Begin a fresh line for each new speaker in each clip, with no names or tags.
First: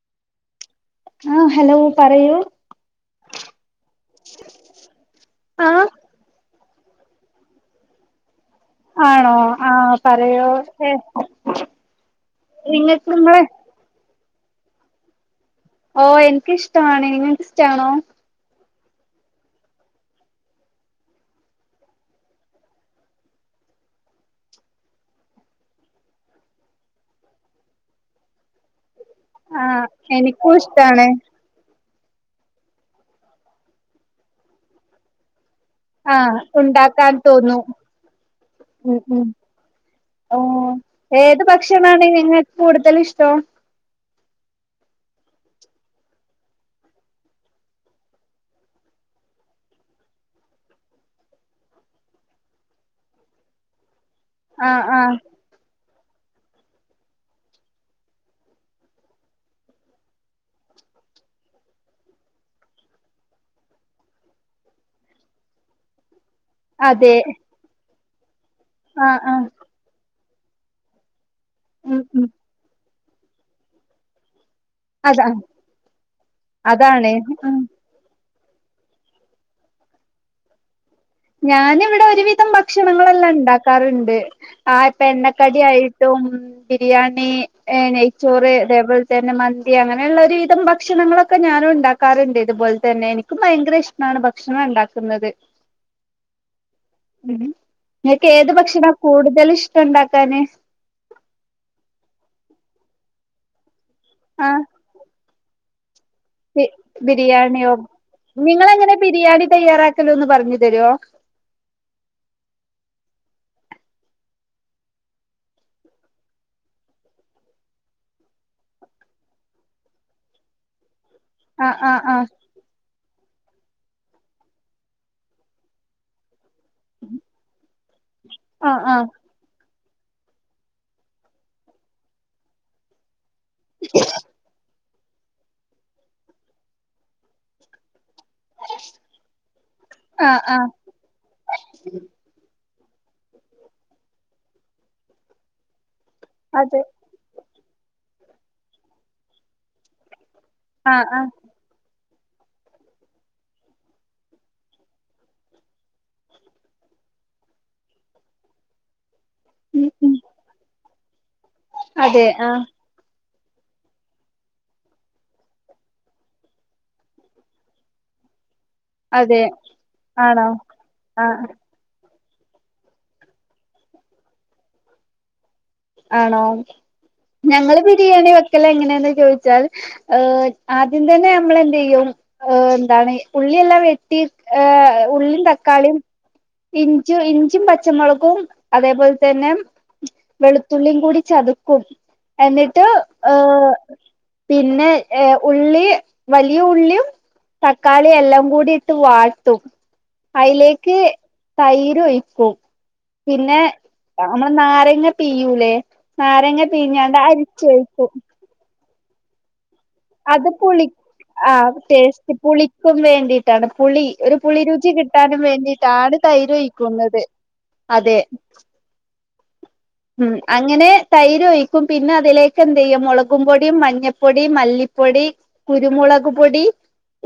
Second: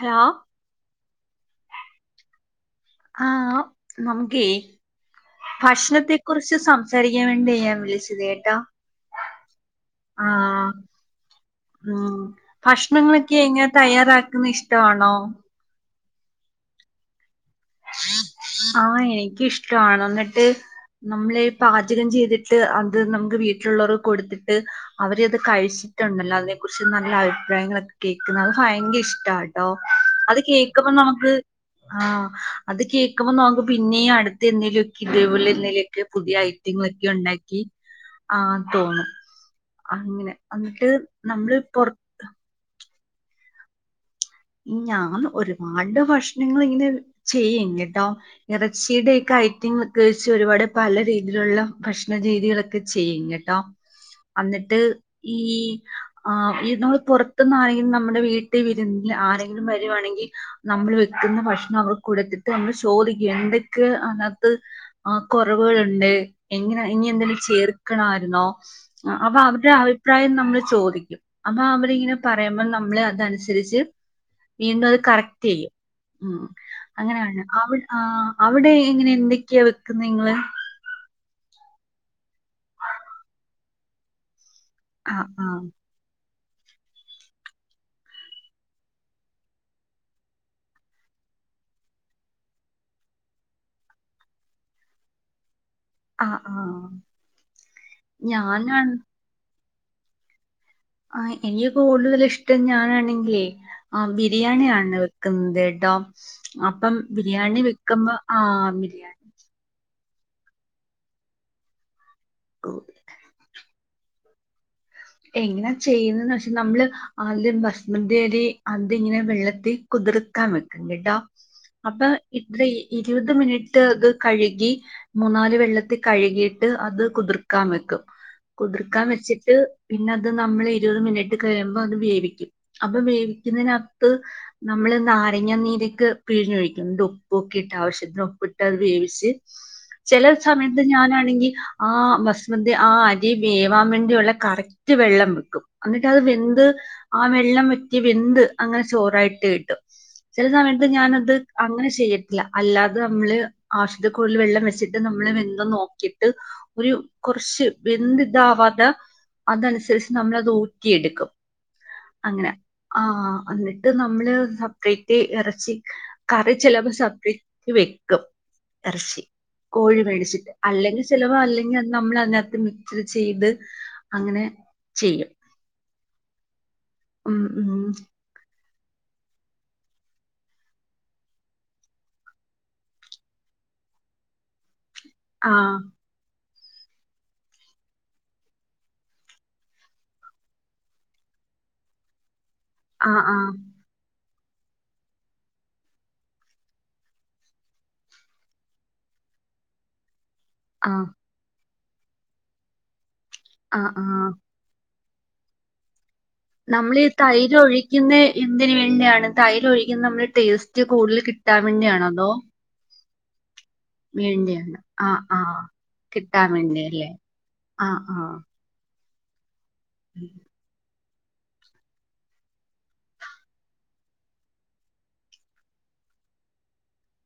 Hello
ആ hello പറയൂ
ആ നമുക്കേ
ആഹ്
ഭക്ഷണത്തെ കുറി ച്ച് സംസാരിക്കാൻ വേണ്ടിയ ഞാൻ വിളിച്ചത്
ആണോ ആ
ആ
പറയോ എ
ഉം
നിങ്ങക്ക് നിങ്ങള്
ന്നിഷ്ടാണോ
ഓ എനക്കിഷ്ടാണ് ഇസ് ട്ടാണോ
ആ എനിക്കിഷ്ടാണ് ന്നിട്ട് നമ്മള് പാചകം ചീതിട്ട് അത് നമുക്ക് വീട്ടിലുള്ളവർക്ക് കൊടുത്തിട്ട് അവര് അത് കഴിച്ചിട്ടുണ്ടല്ലോ അതെ കുറിച്ച് നല്ല അഭിപ്രായങ്ങളൊക്കെ കേക്കുന്നത് അതൊക്കെ ഭയങ്കര ഇഷ് ടാട്ടോ
ആഹ്
അത്
എനിക്കും
കേകുമ്പോ
ഇഷ്ടാണ്
നമുക്ക് ആ അത് കേക്കുമ്പോ നമുക്ക് പിന്നെ അടുത്ത് എന്തേലും ഒ ഇത് പോലെ [unintelligible] പുതിയ
ആഹ്
ഐറ്റങ്ങളൊക്കെ
ഉണ്ടാക്കാൻ
ഉണ്ടാക്കി
തോന്നും
ആഹ്
ഉം
തോന്നും
ഉം
അങ്ങനെ
ഓ
എന്നിട്ട് നമ്മള് പുറത്ത്
ടോം
ഞാൻ ഒരുപാട് ഭക്ഷണങ്ങൾ ഇങ്ങനെ ചെയ്യും കേട്ടോ ഇറച്ചിയുടെക്കെ ഐറ്റങ്ങളൊക്കെ വെച്ച് ഒരുപാട് പല രീതിയിലുള്ള ഭക്ഷണ രീതികളൊക്കെ ചെയ്യും കേട്ടോ അന്നിട്ട്
ആഹ് ആഹ്
ഈ ആ ഈ നമ്മൾ പുറത്തന്നാരെങ്കിലും നമ്മുടെ വീട്ടി വിരുന്ന് ആരെങ്കിലും വരുവാണെങ്കി നമ്മൾ വെക്കുന്ന ഭക്ഷണം അവർക്ക് കൊടുത്തിട്ട് നമ്മൾ ചോദിക്കും എന്തക്കെ അതിനകത്ത് കുറവുകളുണ്ട് എങ്ങനെ ഇനി
അതെ
എന്തെലും ചേർ ക്കണവാരുന്നോ?
ആഹ്
അപ്പ
ആഹ്
അവരുടെ ആ ഒ രഭിപ്രായം നമ്മള് ചോദിക്കും അപ്പൊ
ഉം
അവരിങ്ങനെ
ഉം
പറയുമ്പ നമ്മള് അതനുസരിച്ച് വീണ്ടും അത്
അതാ
കറക്റ്റ് ചെയ്യും ഉം
അതാണ്
അങ്ങനെയാണ്
ഉം
അവൾ ആ അവിടെ എങ്ങനെ എന്തൊക്കെയാ വെക്കുന്നത് നിങ്ങള്?
ഞാനിവിടെ ഒരുവിധം ഭക്ഷണങ്ങളെല്ലാം ഇണ്ടാക്കാറുണ്ട് ആ ഇപ്പൊ എണ്ണക്കടി ആയിട്ടും ബിരിയാണി നെയ്ച്ചോറ് തേപോലെ തന്നെ മന്തി അങ്ങനെയുള്ള ഒരുവിധം ഭക്ഷണങ്ങളൊക്കെ ഞാനും ഉണ്ടാക്കാറുണ്ട്. ഇതുപോലെ തന്നെ എനിക്കും ഭയങ്കര ഇഷ്ടമാണ് ഭക്ഷണം ഇണ്ടാക്കുന്നത്
ആ ആ
ഉം നിനക്ക് ഏത്
ഞാനാണ്
ഭക്ഷണം കൂടുതല് ഇഷ് ഉണ്ടാക്കാന്
ആണെങ്കിലേ ആ ബിരിയാണിയ ആണ് ഇവി കന്ദേ ഡാം [unintelligible]
ബിരിയാണിയോ നിങ്ങളെങ്ങനെ ബിരിയാണി തയ്യാറാക്ക ക്കല് ഒന്ന് പറഞ്ഞു തരുമോ
എങ്ങനാ ചെയ്യുന്നന്ന് വെച്ചാ നമ്മള് ആദ്യം ബസുമതി അരി അതിങ്ങനെ വെള്ളത്തിൽ കുതിർക്കാൻ വെക്കും കേട്ടോ
ആ ആ
അപ്പം
ആ
ഇത്ര ഈ ഇരുപത് മിനിറ്റ് അത് കഴുകി മൂന്നാല് വെള്ളത്തിൽ കഴുകിട്ട് ട്ട് അത് കുതിർക്കാൻ വെക്കും
ആ ആ
കുതിർക്കാൻ വെച്ചിട്ട് പിന്നെ അത് നമ്മൾ ഇരുപത് മിനിറ്റ് കഴിയുമ്പോ അത് വേവിക്കും അപ്പൊ വേവി ഇതിനത്ത് നമ്മള് നാരങ്ങ നീരൊക്കെ പിഴിഞ്ഞൊഴിക്കും എന്നിട്ട് ഉപ്പും ഓക്കെ ഇട്ട ആവശ്യ ഉപ്പിട്ട് അത് വേവിച്ച് ചില
ആ ആ
സമയത്ത് ഞാനാണെങ്കിൽ ആ ബസുമതി ത് ആ അരി വേവാൻ വേണ്ടിയുള്ള കറക് റ്റ് വെള്ളം വെക്കും എന്നിട്ട് അത് വെന്ത്
അതെ
ആ വെള്ളം ഈ വെന്ത് അങ്ങനെ ചോറായിട്ട് കിട്ടും ചില സമയത്ത്
ആ ആ
ഞാനത് അങ്ങനെ ചെയ്യും ല്ല അല്ലാതെ നമ്മള് ആശുത്തിക്കുറിൽ വെള്ളം വെച്ചിട്ട് നമ്മള് വെന്ത നോക്കിട്ട് ഒരു കുറച്ച് വെന്ത് ഇതാവാത്ത
ഉം
അതനുസരിച്ച്
ഉം
നമ്മളത് ഊറ്റിയെടുക്കും
അതെ
അങ്ങനെ
ആ
ആ എന്നിട്ട് നമ്മള് സെപ്പറേറ്റ് ഇറച്ചി കറി ചിലപ്പോ സെപ്പറേറ്റ് വെക്കും ഇറച്ചി
അതെ
കോഴി
ആണോ
മേടിച്ചിട്ട് അല്ലെങ്കിൽ
ആ
ചിലവ അല്ലെങ്കിൽ അ നമ്മൾ മിക്സ് ചെയ്ത് അങ്ങനെ ചെയ്യും
ആണോ
ഉം ഉം
ഞങ്ങള് ബിരിയാണി വ ക്ക്ൽ എങ്ങനെയന്ന് ചോദിച്ചാൽ ആദ്യം തന്നെ നമ്മൾ എന്ത് ചെയ്യും എന്താണ് ഉള്ളിയെല്ലാം വെട്ടി ഉള്ളി
ആ
തക്കാളിയും ഉ ഇഞ്ചും ഇഞ്ചും പച്ചമുളകും അതേപോലെ തന്നെ വെള്ത്തുള്ളിം കൂടി ചത്ക്കും എന്നിട്ട്
ആ ആ
ഹ് പിന്നെ ഏ ഉള്ളി വലിയ ഉള്ളിം തക്കാളി എല്ലം കൂടി ഇട്ട് വാട്ടും
ആ
അയ്ലേക്ക് തൈരൊഴിക്കും. പിന്നെ
ആ ആ
നമ്മൾ നാരങ്ങ പീയൂലെ നാരങ്ങ പിഴിഞ്ഞാണ്ട് അരിച്ച് ഒഴിക്കും
[unintelligible] തൈരൊഴി
അത് പുളി ആ
വേണ്ടിയാണോ അതോ
ടേസ്റ്റ് പുളിക്കും വേ ക്കാണ് പുളി ഒര്
വേണ്ടിയാണ്
പുളിരുചി
ആ
കിട്ടാനും
ആ
വേണ്ടീട്ടാണ്
കിട്ടാൻ വേണ്ടിയല്ലേ
തൈരാെയ്ക്കുന്നത്
ആഹ്
അതെ
ആഹ്
ഉം അങ്ങനെ തൈരൊയ്ക്കും പിന്നെ അതിലേക്ക് എന്തെയ്യും മൊളകും പൊടിം മഞ്ഞപ്പൊടി മല്ലിപ്പൊടി കുരുമുളക് പൊടി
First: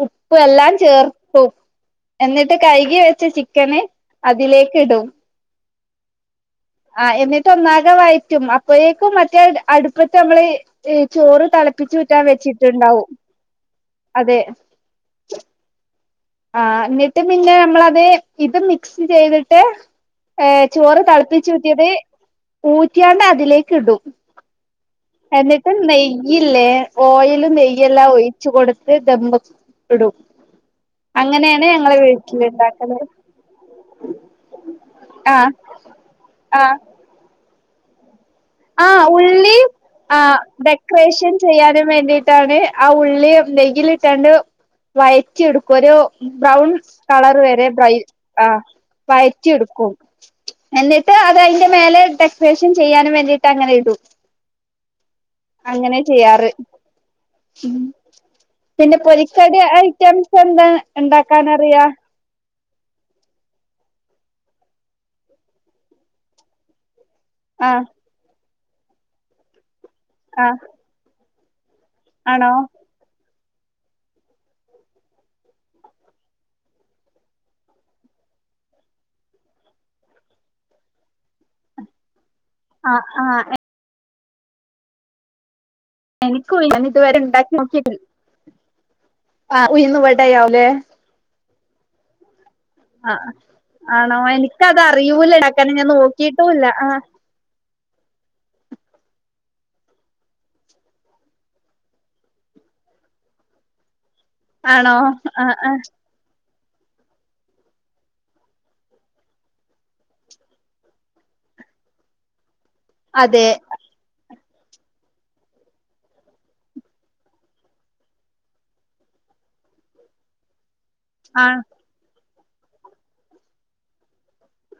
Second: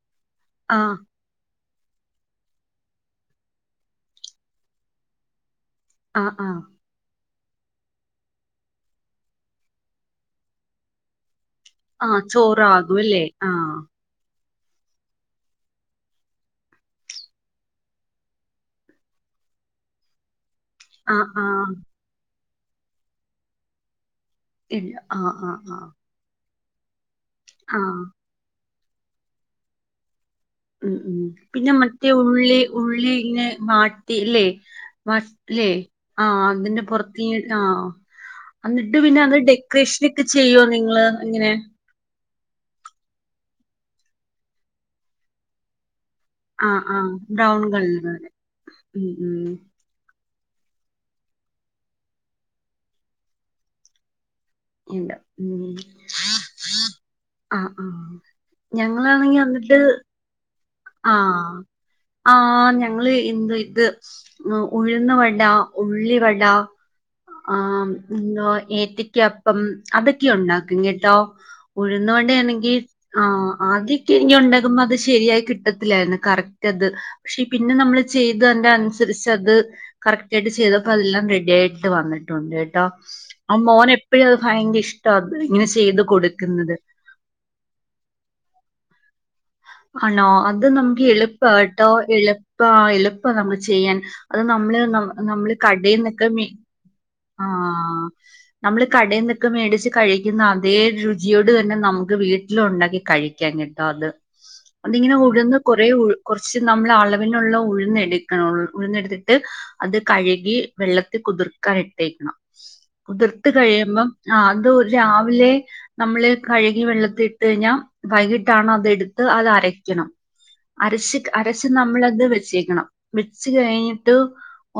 ഉ പ്പും എല്ലാം
ആഹ്
ചേർത്തു എന്നിട്ട് കൈകി വെച്ച ചിക്കന് അതിലേക്ക് ഇടും.
ആഹ് ആഹ്
ആ എന്നി ട്ടൊന്നാകെ വഴറ്റും. അപ്പഴേക്കും മറ്റേ അടുപ്പത്ത് ഞമ്മള് ചോറ്
ആഹ്
തളപ്പിച്ചുറ്റാൻ
ചോറാകും
വെച്ചിട്ടുണ്ടാവും.
അല്ലേ ആഹ്
അതെ ആഹ് എന്നിട്ട് പിന്നെ നമ്മളത് ഇത് മിക്സ് ചെയ്തിട്ട് ഏ ചോറ്
ആഹ് ആഹ്
തളപ്പിച്ചൂറ്റിയത് ഊറ്റിയാണ്ട് അതിലേക്ക് ഇടും.
ഇല്ല ആഹ് ആഹ് ആഹ്
ഇല്ലെ ഓയിലും
ആഹ്
നെയ്യെല്ലാം ഒഴിച്ച് കൊടു ത്ത് ദമ്മ് ഇടും.
ഉം ഉം
അങ്ങനെയാണ്
പിന്നെ
ഞങ്ങളെ
മറ്റേ
വീട്ടില്
ഉള്ളി
ഇണ്ടാക്കല്
ഉള്ളി ഇങ്ങേ വാട്ടില്ലേ
ആഹ്
ല്ലേ ആഹ് അതിന്റെ പൊറത്ത്ങ്ങ ആഹ്
ആ
എന്നിട്ട് പിന്നെ അത്
ഉള്ളി ആ
ഡെക്കറേഷനൊക്കെ ചെയ്യോ നിങ്ങള്
ഡെക്കറേഷൻ
ഇങ്ങനെ
ചെയ്യാനും വേണ്ടി ട്ടാണ് ആ ഉള്ളി നെയ്യ്ലിട്ടാണ്ട് വയറ്റി എടുക്കും ഒരു ബ്രൗൺ
ആഹ് ആഹ്
കളറ്
ബ്രൗൺ
വരെ ബ്രയ്
കളറ്
ആ
ഉം ഉം
വയറ്റി എടുക്കും എന്നിട്ട് അത് അയിന്റെ മേലെ ഡെക്കറേഷൻ ചെയ്യാനും വേണ്ടി ട്ടങ്ങനെ ഇടും
ഇല്ല ഉം
അങ്ങനെ ചെയ്യാറ്
ആഹ്
ഉം
ആഹ്
പിന്നെ
ഞങ്ങളാണെങ്കി
പൊരിക്കടി
എന്നിട്ട്
ഐറ്റംസ് എന്താ
ആഹ്
ഇണ്ടാക്കാനറിയാ
ആഹ് ഞങ്ങള് ന്ത് ഇത് ഉഴുന്ന് വട, ഉള്ളിവട
ആഹ്
ആമ്മ് [unintelligible] ഏത്തക്ക പ്പം അതൊക്കെ
ആഹ്
ഒണ്ടാക്കും കേട്ടോ ഉഴുന്നു വട
ആണോ
ആണങ്കി ആഹ് ആദ്യക്കെ എനിക്ക്‌ ഒണ്ടകുമ്പോ അത് ശരിയായി കിട്ടത്തില്ലായിരുന്നു കറക്റ്റ് അത് പക്ഷേ പിന്നെ നമ്മള് ചെയ്തന്റെ അനുസരിച്ച് അത് കറക്റ്റായിട്ട് ചെയ്തപ്പോ അതെല്ലാം റെഡി ആയിട്ട് വന്ന് ടുണ്ട് [unintelligible] ട്ടോ
ആഹ് ആഹ്
മോന് ഇപ്പോഴ് അത് ഭയങ്കര ഇഷ്ട അത് ഇങ്ങനെ ചെ -
എനിക്കും ഞാൻ ഇതുവരെ ഇണ്ടാക്കി നോക്കിട്ടി ആഹ് ഉഴുന്ന്
ആണോ അത്
വടയാവുലേ
നമുക്ക് എളുപ്പാ കേട്ടോ ഇള് ഇപ്പ എളുപ്പം നമ്മള് ചെയ്യാൻ
ആണോ
അത് നമ്മള്
എനിക്കത് അറിയൂല
നമ്മള്
ഇണ്ടാക്കാന് ഞാൻ
കടെന്നൊക്കെ മെ
നോക്കിട്ടുല്ല ആഹ്
ആ നമ്മള് കടയിൽന്നൊക്കെ മേടിച്ച് കഴിക്കുന്ന അതേ രുചിയോട് തന്നെ നമുക്ക് വീട്ടില് ഒണ്ടാക്കി കഴിക്കാൻ കെട്ടോ അത്
ആണോ
അതിങ്ങനെ
ആഹ്
ഉഴുന്ന്
ആഹ്
കൊറേ ഉഴുന്ന് കൊറച്ച് ഫസ്റ്റ് നമ്മള് അളവിനുള്ള ഉഴുന്നെടുക്കണം ഉഴുന്നെടുത്തിട്ട് അത് കഴുകി വെള്ളത്തിൽ കുതിർക്കാൻ ഇട തേക്കണം [unintelligible] കുതിർത്ത്
അതെ
കഴിയുമ്പം - ആ അത് രാവിലെ നമ്മള് കഴുകി വെള്ളത്തിലിട്ട് കഴിഞ്ഞാൽ വൈകിട്ടാണ് അതെടുത്ത് അത് അരക്കണം അരശ്
ആഹ്
അരച്ച് നമ്മളത് വെ വെച്ചേക്കണം വെച്ച് കഴിഞ്ഞിട്ട്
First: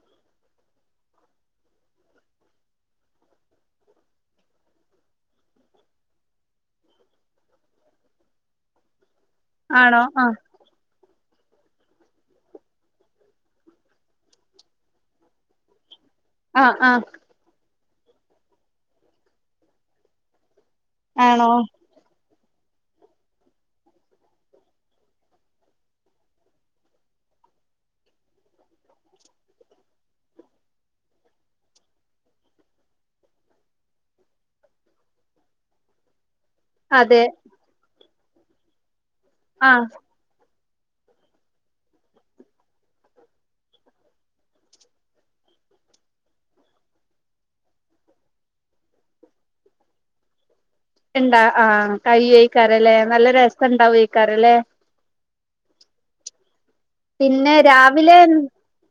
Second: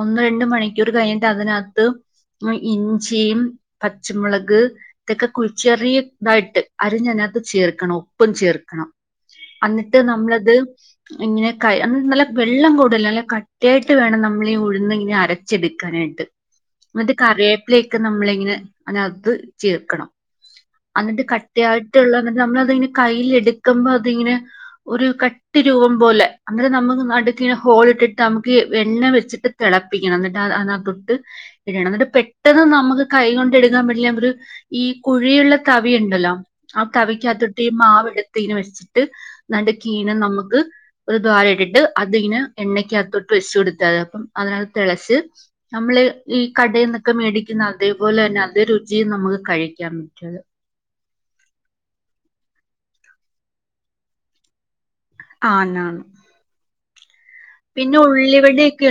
ഒന്ന് രണ്ട് മണിക്കൂർ കഴിഞ്ഞിട്ട് അതിനാത്ത്- ഇഞ്ചിയും പച്ചമുളക് ഇതൊക്കെ കുഴി ച്ചെറിയതായിട്ട് അരഞ്ഞ് അതിനകത്ത് ചേർക്കണം ഉപ്പും ചേർക്കണം അന്നിട്ട്
ആണോ ആഹ്
നമ്മളത്- ഇങ്ങനെ ക നല്ല വെള്ളം കൂടല്ല് നല്ല കട്ടിയായിട്ട് വേണം നമ്മൾ ഈ ഉഴുന്ന് ഇങ്ങനെ അരച്ചെടുക്കാനായിട്ട്
ആഹ് ആഹ്
മറ്റെ കറിയേ- അതിലേക്ക് നമ്മളിങ്ങനെ അതിനകത്ത് ചേർക്കണം എന്നിട്ട്
ആണോ
കട്ടി ആയിട്ടുള്ള എന്നിട്ട് നമ്മള് അത് കൈയിൽ എടുക്കുമ്പോ അതിങ്ങനെ ഒരു കട്ടി രൂപം പോലെ അന്നേരം നമ്മുക്ക് നടുക്കിങ്ങനെ ഹോളിട്ടിട്ട് നമുക്ക് എണ്ണ വെച്ചിട്ട് തിളപ്പിക്കണം എന്നിട്ട് അതിനാത്തോട്ട് ഇടണം എന്നിട്ട് പെട്ടെന്ന് നമുക്ക് കൈ കൊണ്ട് എടുക്കാൻ പറ്റില്ല ഒരു ഈ കുഴിയുള്ള തവി ഉണ്ടല്ലോ? ആ
അതെ
തവിക്കാത്ത് ഇട്ട് ഈ മാവെടു തീന [unintelligible] ന്നിട്ട്
ആഹ്
നടുക്ക് ഇതിനെ നമുക്ക് ഒരു ദ്വാരം ഇട്ടിട്ട് അതിങ്ങനെ എണ്ണക്ക് അത്തോട്ട് വെച്ച് കൊടുത്താതി അപ്പം അതിനകത്ത് തിളച്ച് നമ്മള് ഈ കടയിൽ നിന്നൊക്കെ മേടിക്കുന്ന അതേപോലെ തന്നെ അതേ രുചിയിൽ നമുക്ക് കഴിക്കാൻ പറ്റുമത്.
ഇണ്ടാ ആഹ് കൈ കഴിക്കാറല്ലേ നല്ല രസം ഇണ്ടാവും ഈക്കാറല്ലേ?
ആന്നാന്നു
പിന്നെ രാവിലെ എൻ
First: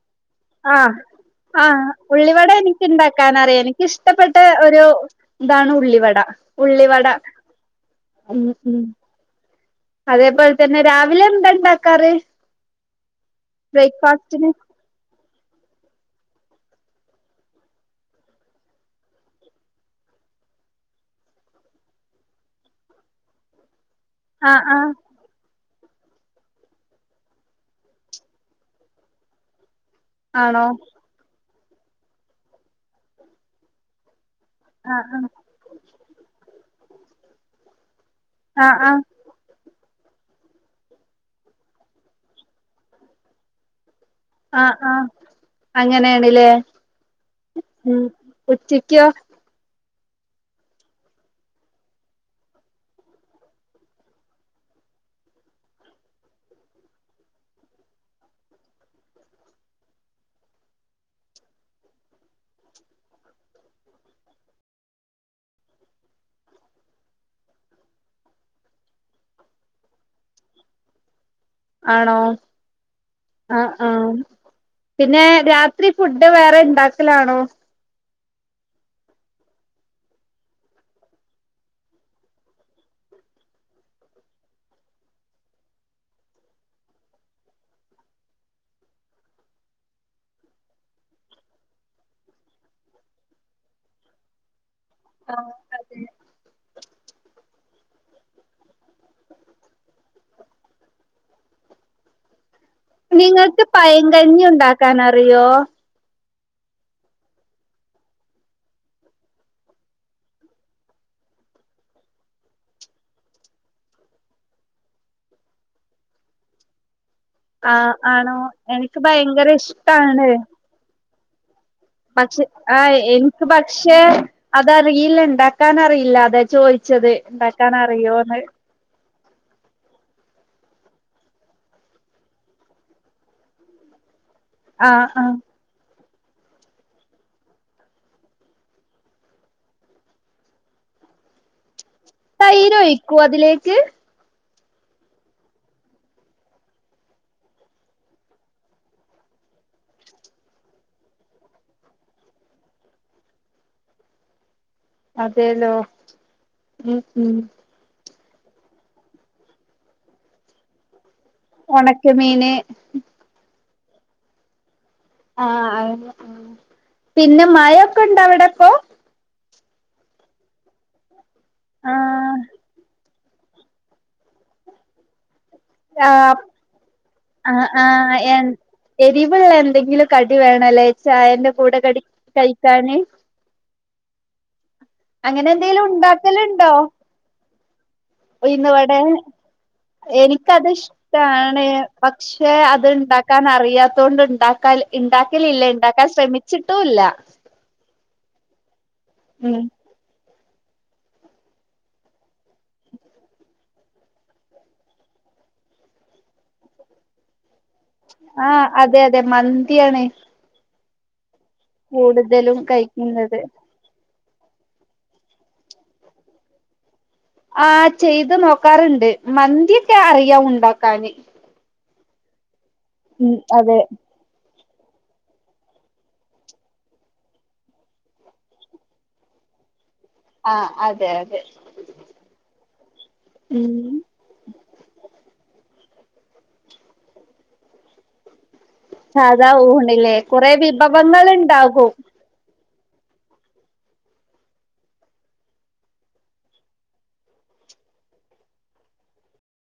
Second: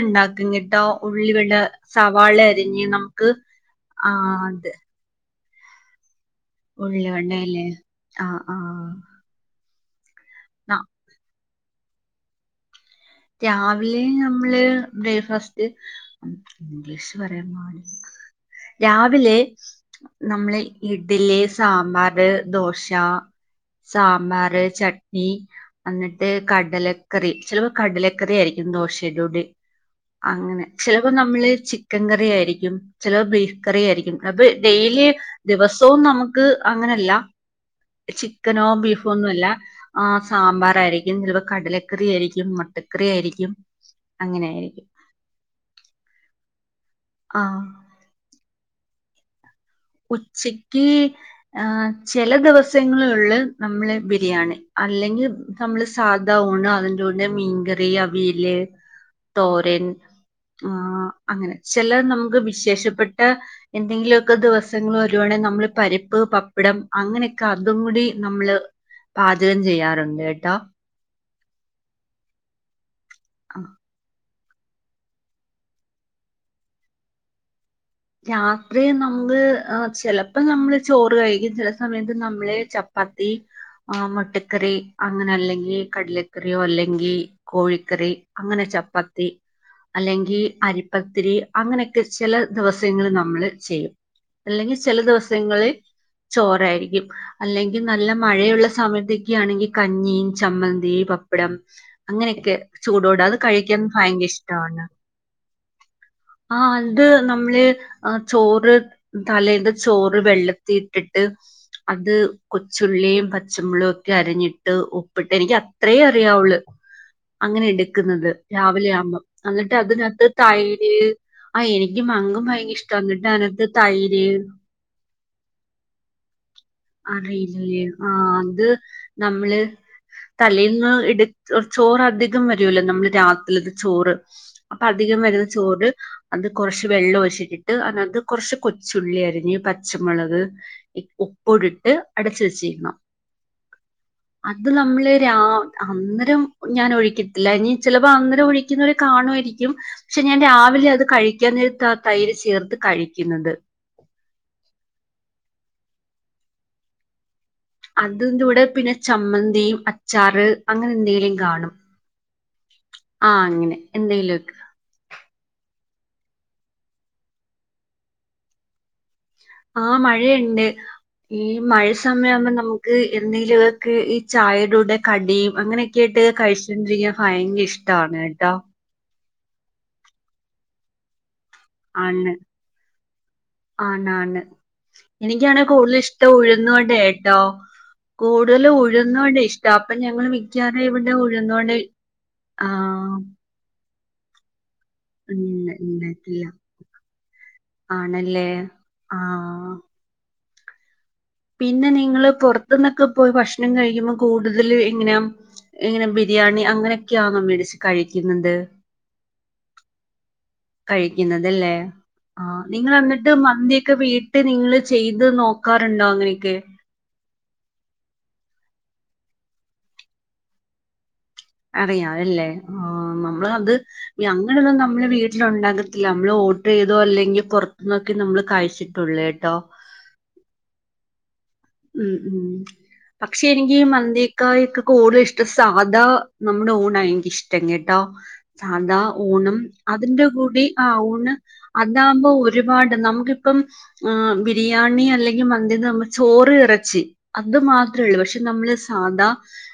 ഉണ്ടാക്കും
ആ
കേട്ടോ ഉള്ളിവട
ആ
സവാള
ഉള്ളിവടെ
അരിഞ്ഞ്
എനിക്ക്
നമുക്ക്
ഇണ്ടാക്കാൻ അറിയാം
ആ
എനിക്കിഷ്ടപ്പെട്ട ഒരു ഇതാണ് ഉള്ളിവട ഉള്ളിവട
ഉള്ളിവടേ ലേ. ആ,
ഉം
ആ
ഉം അതേപോലെ തന്നെ രാവിലെ എന്താ ഇണ്ടാക്കാറ്?
രാവിലെ
ബ്രേക്ക്ഫാസ്റ്റിന്
നമ്മള് ബ്രേക്ക്ഫാസ് ഇംഗ്ലീഷ് പറയാൻ പാടില്ല. രാവിലെ നമ്മള് ഇഡ്ലി, സാമ്പാറ്, ദോശ സാമ്പാർ,
ആഹ് ആഹ്
ചട്നി അന്നിട്ട് കടലക്കറി [unintelligible] കടലക്കറി ആയിരിക്കും ദോശയുടെ കൂടെ. അങ്ങനെ
ആണോ
ചെലപ്പോ നമ്മള്, ചിക്കൻ കറിയായിരിക്കും. ചെലപ്പോ ബീഫ് കറി ആയിരിക്കും. അപ്പൊ
ആഹ്
ഡെയിലി
ആഹ്
ദിവസവും നമുക്ക് അങ്ങനല്ല ചിക്കനോ
ആഹ് ആഹ്
ബീഫോ ഒന്നുംല്ല ആ സാമ്പാർ ആയിരിക്കും. ചെലപ്പോ കടലക്കറി ആയിരിക്കും, മുട്ടക്കറി ആയിരിക്കും.
ആ
അങ്ങനെയായിരിക്കും.
ആ അങ്ങനേണിലേ.
ആഹ്
ഉം കൊച്ചി ക [unintelligible]
ഉച്ചക്ക് ആ ചെല ദിവസങ്ങൾ ഉള്ളു നമ്മള് ബിരിയാണി അല്ലെങ്കിൽ നമ്മള് സാദ ഊണ് അതിന്റെ കൂടെ മീൻകറി അവിയല് തോരൻ ആ അങ്ങനെ ചില നമുക്ക് വിശേഷപ്പെട്ട എന്തെങ്കിലുമൊക്കെ ദിവസ ദിവസങ്ങൾ വരുവാണങ്ങിൽ നമ്മള് പരിപ്പ് പപ്പടം അങ്ങനെയൊക്കെ അതും കൂടി നമ്മള് പാചകം ചെയ്യാറുണ്ട് കേട്ടാ
ആണോ ആ ആ പിന്നെ രാത്രി ഫുഡ് വേറെ ഇണ്ടാക്കലാണോ
രാത്രി നമ്മള്ചിലപ്പോ നമ്മള് ചോറ് കഴിക്കും ചില സമയത്ത് നമ്മള് ചപ്പാത്തി ആ മുട്ടക്കറി അങ്ങനെ അല്ലെങ്കി കടലക്കറിയോ അല്ലെങ്കി കോഴിക്കറി അങ്ങനെ ചപ്പാത്തിയും അല്ലെങ്കി അരിപ്പത്തിരി അങ്ങനെയൊക്കെ ചില ദെവസങ്ങൾ നമ്മള് ചെയ്യും അല്ലെങ്കിൽ ചില
ആഹ്
ദെവസങ്ങളിൽ
അതെ
ചോറായിരിക്കും അല്ലെ നല്ല മഴയുള്ള സമയത്തൊക്കെ ആണെങ്കിൽ കഞ്ഞീം ചമ്മന്തി പപ്പടം അങ്ങനെയൊക്കെ ചൂടോടെ അത്
നിങ്ങക്ക്
കഴിക്കാൻ ഭയങ്കര
പയങ്കഞ്ഞി
ഇഷ്ടമാണ്
ഉണ്ടാക്കാൻറിയോ
ആ അന്ത് നമ്മള് ആ ചോറ് തലേന്ന് ചോറ് വെള്ളത്തി ഇട്ടിട്ട് അത് കൊച്ചുള്ളിയും പച്ചമുളുക് ഒക്കെയും അരഞ്ഞിട്ട് ഉപ്പിട്ട് എനിക്ക് അത്രേ അറിയാവുള്ളു അങ്ങനെ
ആ
എടുക്കുന്നത്
ആണോ
രാവിലെ
എനിക്ക്
ആവുമ്പം
ഭയങ്കര
എന്നിട്ട് അതിനകത്ത്
ഇഷ്ടാണ്
തൈര് ആ എനി
പക്ഷെ ആഹ് എനിക്ക് പക്ഷേ
തൈര്
അത് അറിയില്ലണ്ട് ഉണ്ടാക്കാ അറിയില്ല അത ചോദിച്ചത് ഉണ്ടാക്കാൻ
അറിയില്ലേ ആ
അറിയോന്ന്
അത് നമ്മള് തലൽന്ന് ഇടു ചോറ അധികം വരുല്ലോ നമ്മള് രാത്രിത് ചോറ് അപ്പൊ
ആ
അധികം
ആ
വരുന്ന ചോറ് അത് കുറച്ച് വെള്ളം ഒച്ചിട്ടിട്ട് അതിനത് കുറച്ച് കൊച്ചുള്ളി അരിഞ്ഞ് പച്ചമുളക് [unintelligible]
തൈര്
വെച്ചിരിക്കണം
ഒഴിക്കൂ അതിലേക്ക്
അത് നമ്മള് രാ അന്നേരം ഞാൻ ഒഴിക്കത്തില്ല ഇനി ചിലപ്പോ അന്നേരം ഒഴിക്കുന്നവരെ കാണുമായിരിക്കും പക്ഷെ ഞാൻ രാവിലെ അത് കഴിക്കാൻ നേരത്ത് ആ തൈര് ചേർത്ത് കഴിക്കുന്നത്
അതേലോ ഉ ഉ
അതിന്റെ കൂടെ പിന്നെ ചമ്മന്തിയും അച്ചാറ് അങ്ങനെ എന്തെങ്കിലും കാണും
ഉണക്ക മീന്
എന്തെലുംക്ക
[unintelligible] ആ പിന്നെ മഴൊക്കെ ഉണ്ട അവിടെപ്പൊ
ആ മഴയുണ്ട് ഈ മഴ
ആ
സമയ ആവുമ്പോ നമുക്ക് എന്തെങ്കിലുമൊക്കെ ഈ ചായയുടെടുടെ കടിയും അങ്ങനെയൊക്കെ
ആ
ആട്ട് കഴിച്ചണ്ടിരിക്കാൻ ഭയങ്കര ഇഷ്ടാണ് കെട്ടോ
ദീപുള്ള എന്തെങ്കിലും കടി വേണല്ലോ ചായന്റെ കൂടെ കടി
ആണ്
കഴിക്കാന്
ആണാണ്
അങ്ങനെ
എനിക്കാണ
എന്തെലും
കൂടുതൽ ഇഷ്ടം ഉഴുന്ന്വട കേട്ടോ കൂടുതൽ
ഉഴുന്ന്വട
ഉഴുന്നുവട ഇഷ്ടം അപ്പൊ ഞങ്ങൾ
എനിക്കത്
മിക്കവാറും ഇവിടെ
ഇഷ്ടാണ്
ഉഴുന്നുവട
പക്ഷെ
ആ
അത്ണ്ടാക്കാൻ അറിയാത്ത അതുകൊണ്ട് ഉണ്ടാക്കാല്
ഉ ഉന്നട്ടില്ല ആണല്ലേ
ഉം
ആഹ പിന്നെ നിങ്ങള് പുറത്തു നിന്നൊക്കെ പോയി ഭക്ഷണം കഴിക്കുമ്പോൾ കൂടുതൽ ഇങ്ങന ഇങ്ങനെ ബിരിയാണി അങ്ങനെയൊക്കെയാ മേടിച്ച
ആ അതെ അതെ മന്തിയാണ്
കൈ തല്ലേ ആ
കൂടുതലും
നിങ്ങൾ എന്നിട്ട്
കഴിക്കുന്നത്
മന്തിയൊക്കെ വീട്ട് ട്ട് നിങ്ങള് ചെയ്ത് നോക്കാറുണ്ടോ അങ്ങനെയൊക്കെ
ആ ചെയ്ത് നോക്കാറ്ണ്ട് മന്തിയൊക്കെ അറിയാം ഉണ്ടാക്കാന്
അറിയാം അല്ലേ ആ
ഉം
നമ്മള് അത്
അതെ
അങ്ങനൊന്നും നമ്മള് വീട്ടിലണ്ടകത്തില്ല നമ്മള് ഓർഡർ ചെയ്തോ അല്ലെങ്കിൽ പുറത്തന്നൊക്കെ നമ്മള് കഴിച്ചിട്ടുള്ളേ ട്ടോ
ആഹ അതെ അതെ
ഉം ഉം പക്ഷെ
ഉം
എനിക്ക് ഈ മന്തിയെ ക്കാളൊക്കെ കൂടുതൽ ഇഷ്ട്ടം സ സാധാ നമ്മുടെ ഊണാ എനിക്കിഷ്ടം കേട്ടോ സാധാ
സാധാ
ഊണും
ഊണില്ലേ
അതിന്റെ
കൊറെ
കൂടി ആ
വിഭവങ്ങൾ
ഊണ്
ഇണ്ടാകും
അതകുമ്പോ ഒരു ഒരുപാട് നമുക്കിപ്പോ മ്മ് ബിരിയാണി അല്ലെങ്കിൽ മന്തിയെ സംബന്ധിച്ച് ചോ ഇറച്ചി അത് മാത്രേ ഉള്ളൂ പക്ഷെ നമ്മള് സാധാ